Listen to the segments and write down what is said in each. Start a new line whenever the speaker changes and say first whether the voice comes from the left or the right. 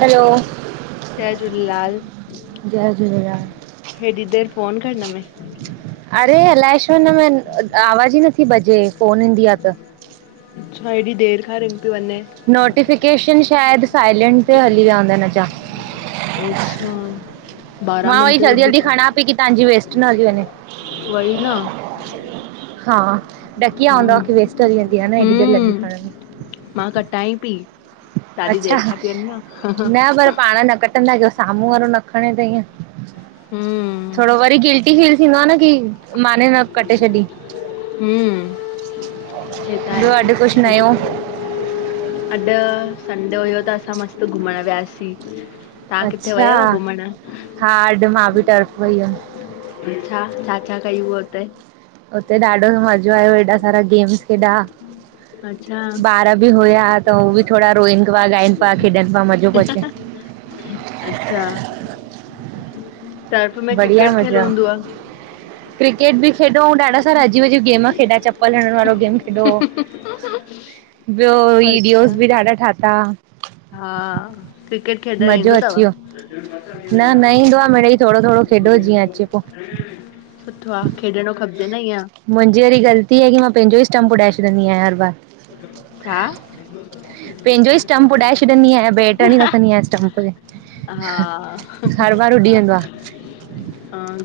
right: हलो
left: जय झूलेलाल
right: जय झूलेलाल
left: हेॾी देर फ़ोन खरण में।
right: अरे अलाए छो हिन में आवाज ही नथी बजेे फोन ईंदी आ त।
left: अच्छा ऐॾी देर खां रिंग पइ वञे।
right: नोटिफिकेशन शायद साइलेंट ते हली विआ हूंदा हिन जा।
left: अच्छा बारांह
right: मां वरी
left: मिंट
right: जल्दी जल्दी
left: अॼु,
right: खणां पई की तव्हांजी वेस्ट न हली वञे
left: वई न।
right: हा ॾक्की विया हूंदव की
left: हम्म
right: वेस्ट हली वेंदी हा न एॾी देर लॻी खरण
left: हम्म
right: में।
left: मां कटाईं पी।
right: अच्छा न पर पाण न कटंदा कयो सामूंह वारो न खणे त ईअं
left: हम्म
right: थोरो वरी गिल्टी फील थींदो आ न की माने न कटे छॾी।
left: हम्म हे त आहे,
right: ॿियो अॼु कुछ नयो?
left: अॼु संडे हुयो त असां मस्त घुमण वियासीं। तव्हां किथे
right: अच्छा
left: वयव घुमण?
right: हा अॼु मां भी टर्फ वई हुयम।
left: अ छा छा छा कई हूते - -
right: हुते ॾाढो मजो आयो एॾा सारा गेम्स खेॾा - -
left: अच - -
right: ॿार बि हुया त उ बि थोरा रोइन पिया ॻाइन पिया खेॾन पिया मजो पियो अचे - -
left: अच्छा। टर्फ में
right: बढिया
left: क्रिकेट खेल
right: मजा -
left: हूंदो आ,
right: - क्रिकेट बि खेॾो ऐं ॾाढा सारा अजीब अजीब गेमा खेॾा चपल हणन वारो। गेम खेडो ॿियो वीडियोस
left: अच्छा
right: बि ॾाढा ठाता।
left: हा क्रिकेट खेॾण
right: मज़ो
left: ईंदो तव
right: अची
left: हा।
right: वियो न न ईंदो आहे मिड़ई थोरो थोरो खेॾो जीअं अचे पो
left: सुठो आ खेॾणो खपजे न ईअं।
right: मुंजी वरी ग़लती हे की मां पांजो ई स्टंप उॾाए छॾंदी आयां हर बार।
left: छा ह
right: पंहिंजो
left: - -
right: इअं स्टंप के - -
left: हा ह
right: आहे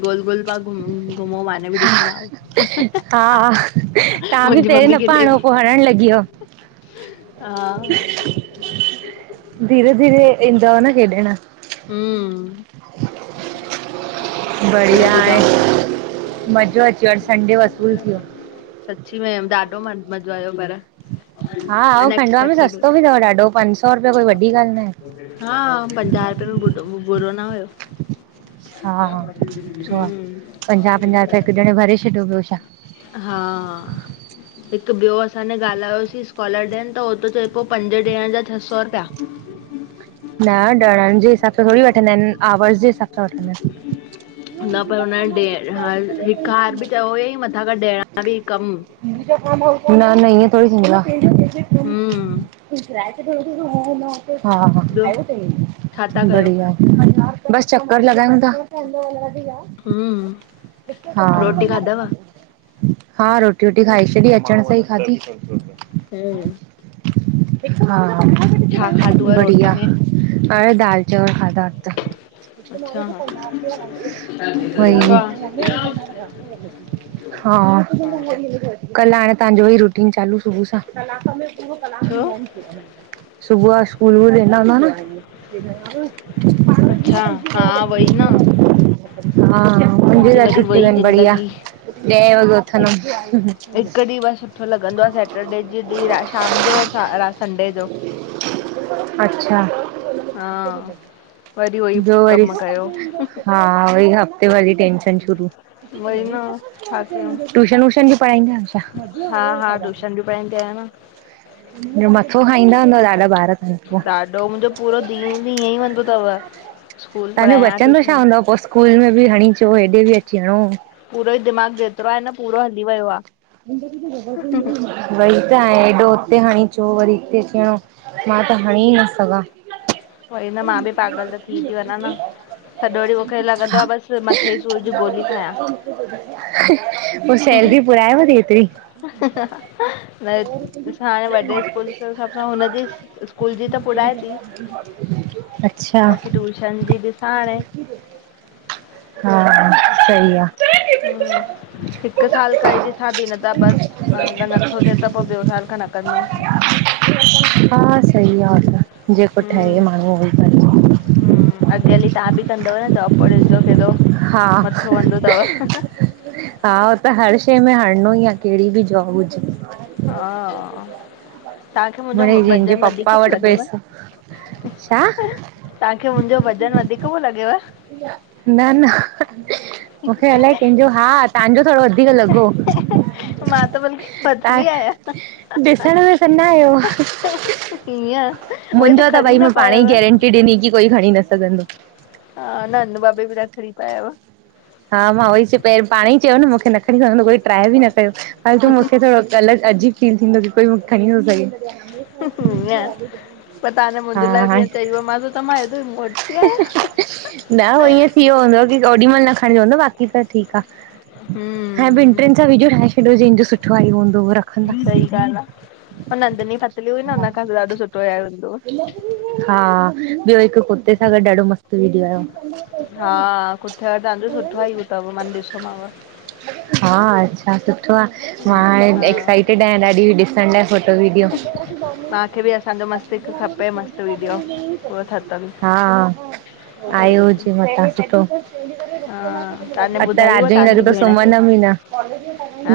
left: गोल गोल पग।
right: हा हा तां बि
left: मुंहिंजी
right: पहरीं
left: मम्मी
right: न
left: खेॾे
right: पणो
left: पई
right: पो - - खाया लगी वियो
left: हा
right: धीरे - - [unintelligible]
left: हूं - -
right: बढ़िया आए मज़ो अची विओ संडे वसूल थी विओ।
left: थी वियम ॾाढो म मजो आयो पर।
right: हा ऐं खंडवा में
left: अनएक्सपेक्टड
right: सस्तो बि अथव ॾाढो पंज सौ रुपया कोई
left: हुओ
right: वॾी ॻाल्हि न आहे
left: हा पंजा रुप। बुडो बुरो न हुयो।
right: हा हा छो आ
left: हम्म,
right: पंजा पंजा रुपया हिक ॼणे भरे छॾो ॿियो छा।
left: हा - - हिक ॿियो असां ज ॻाल्हायोसीं स्कॉलरॾेंट हो त चए प पंज ॾहं जा छह सौ रुपया।
right: न डरन जे हिसाब सां थोरी वठंदा आइन आवर्स जे हिसाब सां वठंदा आइन।
left: न पर हुन ॾे ह हिकु हार बि चयो हुई मथां खां ॾियण बि कम।
right: न न इएं थोरी सिंगला - -
left: हम्म
right: हा हा
left: ॿियो छा था कयो
right: बढ़िया। बस चकर लॻन था। वध वधी
left: हम्म
right: क।
left: रोटी खाधव
right: हा रोटी वोटी खाई छॾी अचण स ईी खाधी।
left: हम्म - -
right: हा
left: छा खाधो आ रोटी
right: ब़िया
left: में
right: हाण दाल चांवल खाधा उत। हिक माणु
left: अच्छा
right: जी पघार ते घर न हलंदो आहे
left: अच्छा
right: वही। हा
left: हा
right: - - कल आाणे ताजों ई रूटीन चालू सुबह सां कलांक में पूरो कलाक
left: छो
right: थिंदां आहिन। सुबह स्कूल वेंदा हुंदा न।
left: अच्छा हा वई न।
right: हा - - मुहिंजे
left: मुंहिंजी
right: लाइ
left: वरी
right: छुट्टी
left: वई
right: बढिया
left: ज़िंदगी
right: ॾह वॻे उथदम।
left: हिकु ॾींहुं बस सुठो लॻंदो आ सैटरडे जे ॾींहुं शाम जो और रात संडे जो।
right: अच्छा।
left: हा वरी उहोई
right: व्यो वरी
left: कम कयो
right: हा वरी हफ़्ते भर टेंशन शुरु।
left: वई न छा कयूं
right: टूशन वूशन बि पढ़ाईंदा आहियो छा।
left: टयूशन भी पणाईंदा आहियो न।
right: मथो खाईंदा हूंदव ॾाढा ॿार। तव्हां
left: ॾाढो मुहिंजो पूरो ॾींहुं भी ईअं ई वेंदो तव स्कूल
right: तव्हांजो
left: पढ़ायां
right: बचंदो छा
left: ट्यूशन।
right: हूंदव पो स्कूल में भी हणी अचो हेॾे भी अची हणो।
left: पूरो ई दिमाग़ जेतिरो आहे न पूरो हली वियो आ।
right: वई त हेॾो उते हणी अचो वरी हिते अचणो। मां त हणी न सघां।
left: वरी न मां बि पागल त थी थी वञा न सॼो ॾींहुं मूंखे लॻंदो आहे बसि मथे ई सूर जी गोली खायां
right: पोइ सैलरी घुरायव थी हिते ई।
left: न असां हाणे वॾे स्कूल जे हिसाब सां हुनजी स्कूल जी त पुॾाए थी,
right: अच्छा
left: बाक़ी टयूशन जी ॾिसां हाणे।
right: हा, सही आ।
left: हम्म, हिकु साल करे ॾिसां। थी न ता बस अगर नथो थिए त पोइ ॿियो साल खां न कंदम।
right: हा सही आहे छा जेको ठहे
left: हम्म
right: माण्हू् उहो कजें।
left: हम्म, अॻयल तव्हां भी कंदव न जाॅब पोइ ॾिस जो केॾो
right: हा
left: मथो हणदो अथव।
right: हा, हो त हर शइ में हणणो ई आहे कहेड़ी भी जॉब हुजे। [unintelligible]
left: हा तव्हांखे मुंहिंजो
right: जंहिंजे
left: वज़न
right: पापा
left: वधीक पियो
right: वट
left: लॻेव
right: पैसा छा?
left: तव्हांखे मुहिंजो वज़न वधीक पयो लॻेव?
right: न-न। मूंखे अलाए कंहिंजो हा, तव्हांजो थोॾो वधीकर लॻो।
left: मां त बल्कि
right: तव्हां
left: पतली आहियां।
right: ॾिसण में सन्हा आहियो
left: कीअं उहे त खणी न पाया
right: गैरेंटी ॾिनी की कोई खणी न सघंदो।
left: हा न-न बाबे बि [unintelligible] खणी था आहियव।
right: हा, मां उहोई च पाणे ई चयो न मूंखे न खणी पइंदो कोई ट्राए भी न कयो भई तू मूंखे थोडो अलॻ अजीब फील थींदो की कोई मूंखे खणी नथो
left: हीअं
right: सघे।
left: पर तव्हां न मुंहिंजे लाइ
right: हा
left: बि चयो मांस त मां हेॾी मोटी आहियां
right: न हो ईअं थी वियो हूंदव की ओॾी माहिल न खणिजो हूंदो बाक़ी त ठीक आ। हाणे ॿिनि
left: हम्म
right: टि्न सां विडियो ठाहे छॾियो जहिंजो सुठो आहियो हूंदो उहो रखंदा।
left: सही ॻाल्हि आहे नंदनी पतली हुई न हुन खां भी ॾाढो सुठो आय़ो हूंदो।
right: हा, ॿयो हिकु कुते सां गॾु ॾाढो मस्त विडियो आहियो।
left: हा, कुते तव्हांजो सुठो ई अथव मां ॾिसोमाव।
right: हा, अच्छा सुठो आ। मां
left: हा
right: हाणे एक्साइटेड आहियां ॾाढी ॾिसण लाइ फोटो वीडियो।
left: मूंखे बि असांजो मस्तु हिकु खपे मस्तु वीडियो पूरो ठतल
right: हा।
left: भई
right: आयो हूजे मथां सुठो।
left: हा तव्हांने
right: अॼु
left: ॿुधाई
right: रात
left: हुअ
right: जो ई
left: तव्हांजी
right: लॻंदो
left: भेण खे
right: सुमंदम ही न।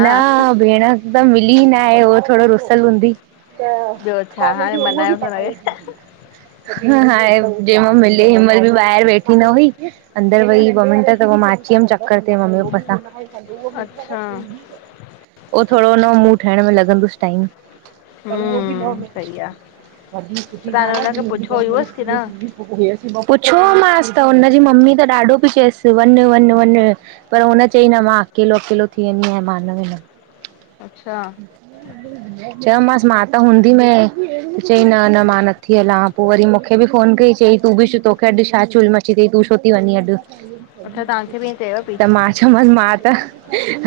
right: हा, भेण त मिली न आहे उहो थोरो रुसल हूंदी त
left: ॿियो छा
right: कॉलेज
left: हाणे
right: में उहा बि
left: मनायोसि
right: पढ़ाई
left: हुनखे
right: न हाणे जे महिल मिली हिनमहिल बि ॿाहिरि वेठी न हुई। अंदरि वई ॿ मिंट त पोइ मा अची वयमि चकर ते मम्मी पापा सां
left: अच्छा
right: उहो थोरो हुन मुंहुं ठाहिण में लगंदुसि टाइम। त उहो बि लाॅ
left: हम्म
right: करे
left: सही
right: छडंदी,
left: आहे
right: वॾी
left: त
right: सुठी
left: तव्हां
right: ॻाल्हि आहे
left: हुनखे
right: ॿिननि जी
left: पुछियो हुयुसि की
right: लाॅ
left: न
right: [inaudible] थींदी। पुछो मांसि त हुनजी मम्मी त ॾाढो पई चएसि त वञ वञ वञ पर हुन चई न मा अकेलो अकेलो थी वेंदी आयां मा न वेंदमि।
left: अच्छा
right: चयो मासि मां त हूंदी मय चई न न मा नथी हला पो वरी मूंखे बि फोनु कई चई तूं बि च तोखे अॼु छा चुल म ची तू छो ती वञी अॼु
left: अच्छा तव्हांखे बि ईअं चयव पई
right: त मां च चयमांसि मा त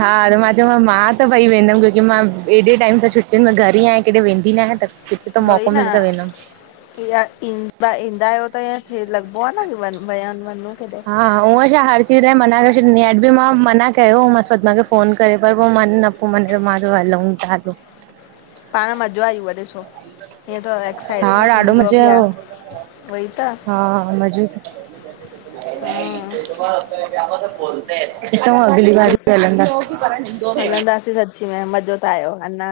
right: हा त मां चयोमाम मां त भई वेंदमि कुझु की मां एॾे टाइम सां छुट्टियुनि में घर ई आहियां किॾे वेंदी न आहियां त किथे त
left: वई
right: मौक़ो
left: न
right: मिले त वेंदमि
left: ईहा ईंदा ईंदा आयो त इय लॻबो आ न वन वया वञूं किॾे।
right: हा उअं छा हर चीज़ लाइ मना करे छॾीदीं आया, ॿयो मां मना कयो मास पर पऐजो फ़ोनु करे पर पो मने न पो मन चयो मां चयो हलऊं ता जो
left: पाण मज़ो आयो उव ॾिसो, इएं त एक्साइट
right: हा
left: हो
right: ॾाढो
left: थींदो
right: मज़ो
left: बि आ,
right: आयो
left: उहई त।
right: हा मज़ो [unintelligible]
left: हम्म
right: सब बोलते है। [unintelligible]
left: सच में मज़ो त आयो अंञा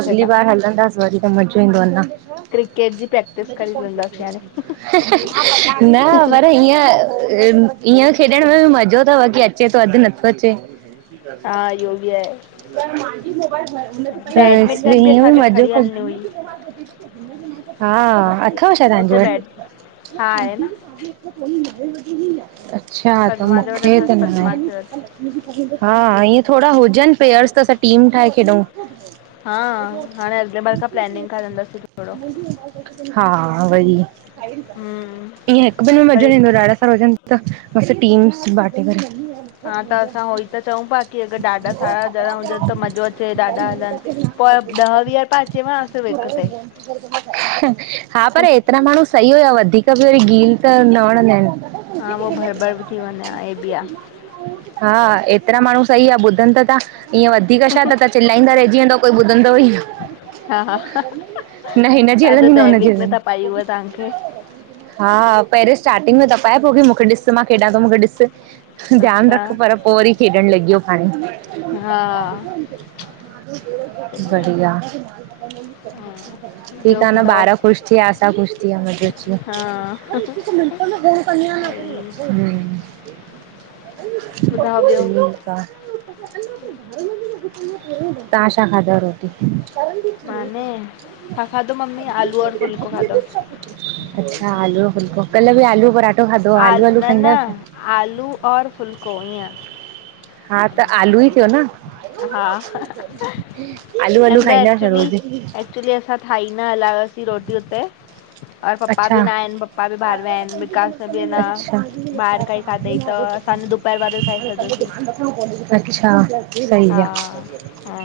right: अगली बार हल दस त वरी त मज़ो ईंदो अंञा।
left: क्रिकेट जी प्रैक्टिस
right: हि
left: करे हलंदासीं हाणे
right: हि ह न वर हिय ईय खेॾण में बि मज़ो त बाकी अचे तो अधु नथो अचे।
left: हा इहो बि आहे
right: [unintelligible] त इस
left: बैडमिंटन
right: इएं बि
left: असांखे
right: मजो
left: खणी
right: कईं
left: हलणी हुई
right: हा,
left: मस्तु
right: अथव छा तव्हांजे
left: उते
right: वटि।
left: बैड हा आहे न
right: अच्छा, त
left: पदमा जे वटि
right: मूंखे त
left: अथसि
right: न
left: पदमा
right: आहे।
left: जे वटि
right: हा इएं थोडा हुजनि पेयर्स त असां टीम ठाहे खेॾऊ।
left: हा हाणे अॻिले बार खां प्लैनिंग करे हलंदासीं थोरो
right: [unintelligible] हा वई
left: हम्म
right: इएं हिकु ॿिनि में मज़ो न
left: वरी
right: ईंदो आ ॾाढा सारा हुजन त बस टीम्स बाटे करे
left: हा त असां उहो
right: उ
left: ई त चऊं पिया की
right: कपड़ा
left: अगरि ॾाढा सारा
right: पया
left: ॼणा हुजनि त
right: हुआ
left: मज़ो अचे ॾाढा हलनि पोइ ॾह वीह पिया अचेव सिर्फ़ु हिक ते
right: [unintelligible] हा पर एतिरा माण्हू सही हुयव वधीक बि वरी गील कर न वणंदा आहिन।
left: हा उहो भर बड बि थी वञे आ हे बि आ।
right: हा एतिरा माण्हू सही आ ॿुधनि त ता इय वधिक छा त त चिल्लाईंदा रहिजी वेंदव कोई ॿुधंदो ई न।
left: हा हा
right: न हिनजी
left: तव्हांजो
right: हलंदी न हुनजी
left: दैविक में
right: हलंदी
left: त पाई हूअ तव्हांखे
right: हा पहरे स्टार्टिंग में तपाए पो की मूंखे ॾिस मां खेॾा तो मूंखे ॾिस ध्यानु
left: अच्छा
right: रख पर पो वरी खेॾणु लॻीयो पाणे।
left: हा
right: [unintelligible]
left: सही आहे
right: बढिया,
left: हा
right: ठीक
left: ॿियो
right: आ न
left: ॿुधायो
right: ॿार ख़ुश थीआ आसा ख़ुश थीआ मज़ो अची
left: हा
right: वयो।
left: भई [inaudible] ॿुधायो ॿियो
right: ठीकु आ। तां शा खाधव रोटी?
left: माने छा खाधो मम्मी आलू और फुल्को खाधो
right: [unintelligible] अच्छा, आलूअ जो फुलको कल्ह बि आलू पराठो खाधो हो, आलू
left: आल
right: आलू
left: न न
right: खाईंदा आहियो छा?
left: आलू और फुलको इअं
right: हा, त आलू ई थियो न!
left: हा
right: आलू आलू
left: हिनमहिल
right: खाईंदां छा
left: एक्चुली
right: रोजु
left: एक्चुली असां ठाही न हलायोसीं रोटी हुते और पपा बि
right: अच्छा
left: न आहिनि पपा बि ॿाहिर विया आहिनि, विकास ने बि न
right: अच्छा
left: ॿाहिरि काई खाधईं त असां ॿाहिर वारो खाई छॾो।
right: अच्छा
left: हा,
right: सही आ
left: हा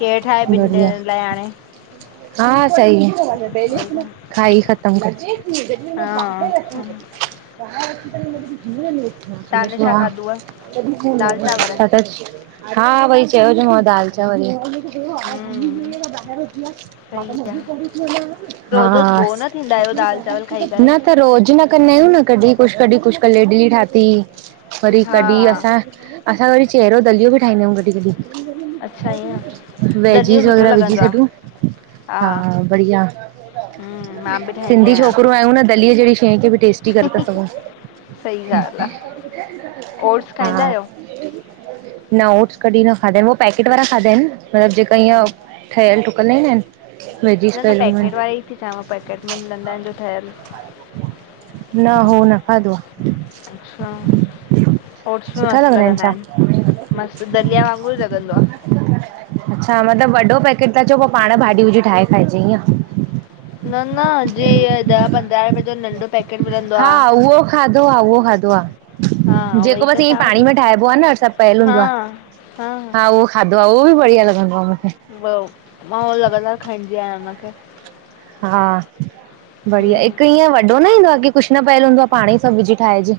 left: केरु ठाहे ॿिनि
right: बढ़िया
left: ॼणनि लाइ हाणे
right: हा, सही
left: उहोई
right: आ खाई खत्म कजे। जॾहिं मां
left: हा
right: ॿाहिरि करे
left: तव्हां छा खाधुव दाल चांवर
right: [unintelligible] छा था हा, वई चयो मांव दाल चांवर हा,
left: हम्म सही आहे रोज़ रोज़ बोर न थींदा
right: स्
left: आहियो दाल चांवर खाई करे
right: न त, रोजु न कंदा आहियूं न, कॾीं कुझु कॾीं कुझु कल इडली ठाती वरी
left: हा
right: कॾीं असां असां वरी चहिरो दलियो बि ठाहींदा आहियूं कॾीं कॾीं
left: अच्छा ईअं दलियो
right: वेजिस
left: सुठो
right: वगैरह विझी
left: लॻंदो
right: छॾूं
left: आहे
right: हा बढ़िया
left: हम्म मां बि ठाहींदी
right: सिंधी
left: आहियां
right: छोकिरो आहियूं न, दलीऐ जहिड़ी शइ खे बि टेस्टी करे था सघूं।
left: सही ॻाल्हि आ, ओट्स खाईंदा
right: हा
left: आहियो?
right: न ओट्स कॾीं न खाधा आहिनि, हो पैकेट वारा खाधा आहिनि मतिलबु जेका
left: हा,
right: हीअं ठहियल ठुकल न ईंदा आहिनि
left: न न
right: पयल हूंदा
left: पैकेट वारे
right: आहिनि
left: ई थी चवां, पैकेट में मिलंदा आहिनि जो ठहियल
right: न, हो न खाधो आ।
left: अच्छा। ओट्स बि मस्तु लॻंदा आहिनि, मस्तु दलिया वांगुर ई लॻंदो आ।
right: अच्छा मतिलबु वॾो पैकेट था चओ, पोइ पाण भाॼीयूं विझी ठाहे खाइजे ईअं
left: न न, जीअं ॾह पंद्रहं रुपये जो नंढो पैकेट मिलंदो आ।
right: हा, उहो खाधो आ उहो खाधो आ।
left: हा
right: जेको
left: उहोई त
right: बसि ईअं
left: चवां
right: पाणी
left: थी,
right: में ठाहिबो आ न, सभु पयलु
left: हा
right: हूंदो आ हा उह खाधो आ उहो बि बढ़िया लॻंदो आ मूंखे।
left: मां उहो लॻातार खाईंदी आहियां हुनखे
right: हा, बढ़िया हिकु
left: हम्म,
right: ईअं वॾो न ईंदो आ कि कुझु न पयलु हूंदो आ, पाण ई सभु विझी ठाहिजे।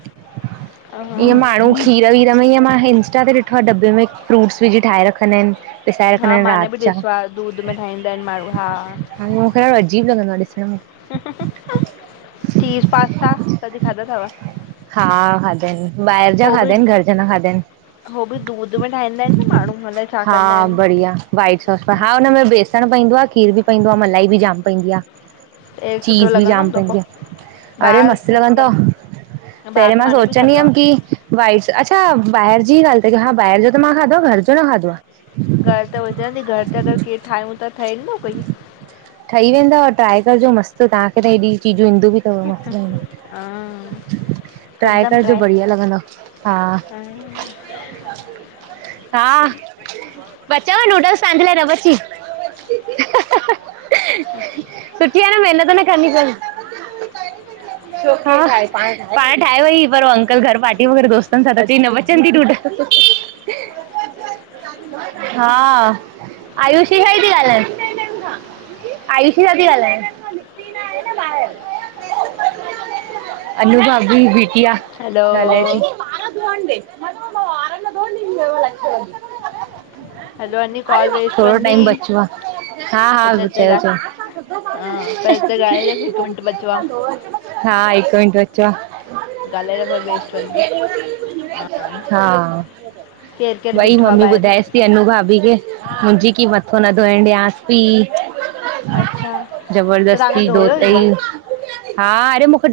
left: ह हा
right: ईअं माण्हू खीर वीर में, ईअं मां इंस्टा ते ॾिठो आ डॿे में फ्रूट्स विझी ठाहे रखंदा आहिनि। पिसाए रखंदा
left: हा
right: आहिनि
left: माने बि
right: राति जा
left: ॾिसो आ, दूध में ठाहींदा आहिनि माण्हू हा
right: हाणे मूंखे ॾाढो अजीब लॻंदो आ ॾिसण में
left: चीज पास्ता कॾी खाधा तव?
right: हा खाधा आहिनि, ॿाहिरि जा खाधा आहिनि घर जा न खाधा आहिनि।
left: हो बि दूध में ठाहींदा आहिनि न माण्हू अलाए छा कंदा
right: हा
left: आहिनि
right: बढ़िया, वाइट सॉस हा हुनमें बेस बेसण पवंदो आ, खीरु बि पवंदो आ, मलाई बि जाम पवंदी आ।
left: टेस्ट सुठो
right: चीज बि
left: लॻंदो
right: जाम
left: हूंदो पो
right: पवंदी आ, अरे
left: ॿाहिरि
right: मस्त
left: सुठो लॻ
right: लॻंदो तव।
left: ॿाहिरि
right: पहिरियों
left: त
right: मां
left: माने बि
right: सोचंदी
left: खाधो
right: हुयम
left: आ
right: की वाइट्स अच्छा ॿाहिर जी ई ॻाल्ह त कयो हा ॿाहिर जो त मां खाधो आ घर जो न खाधो आ।
left: घर त विजंदी घर ते अगर केर ठाहियूं त ठहेन थो कोई।
right: ठही वेंदव ट्राए कजो मस्त, तव्हांखे त हेॾी चीजूं ईंदियूं बि तव में
left: हा
right: ट्राए करजो बढ़िया लॻंदो हा हा बचयव नुडल्स तां जे लाय न बची? सुठी आ न महिनत न करणी पवंदी पाण ठाहे वई पर अंकल घर पार्टी पयो करें दोस्तन सां त चई न बचनदी नूडल्स। त [inaudible]
left: [inaudible]
right: हा आयुषी सां ती ॻालांय आयुषी सां थी ॻाल्हायां अनु भाभी जी बिटीया
left: हलो
right: गालयती। पो वार न धोयण ॾींदी मां।
left: हैलो अनटी कॉल वेस्ट वंदी।
right: बचो आहे हा हा चयोस
left: हा पर हिते ॻाल्हाए रख हिकु मिंट बचो आ
right: हा! हिक मिंट अच्छा!
left: ॻाल्हाए रख वेस्ट वेंदी हा
right: हा
left: केरु केरु
right: वई
left: बीठो आ
right: मम्मी
left: ॿाहिरि
right: ॿुधायस पयी अनु भाभी खे। मुंजी, की मथो न धोइएंण डियास ती।
left: अच्छा त तव्हां ने
right: जबरदस्ती
left: धोयो हुयव
right: धोतई, हा अड़े मुखे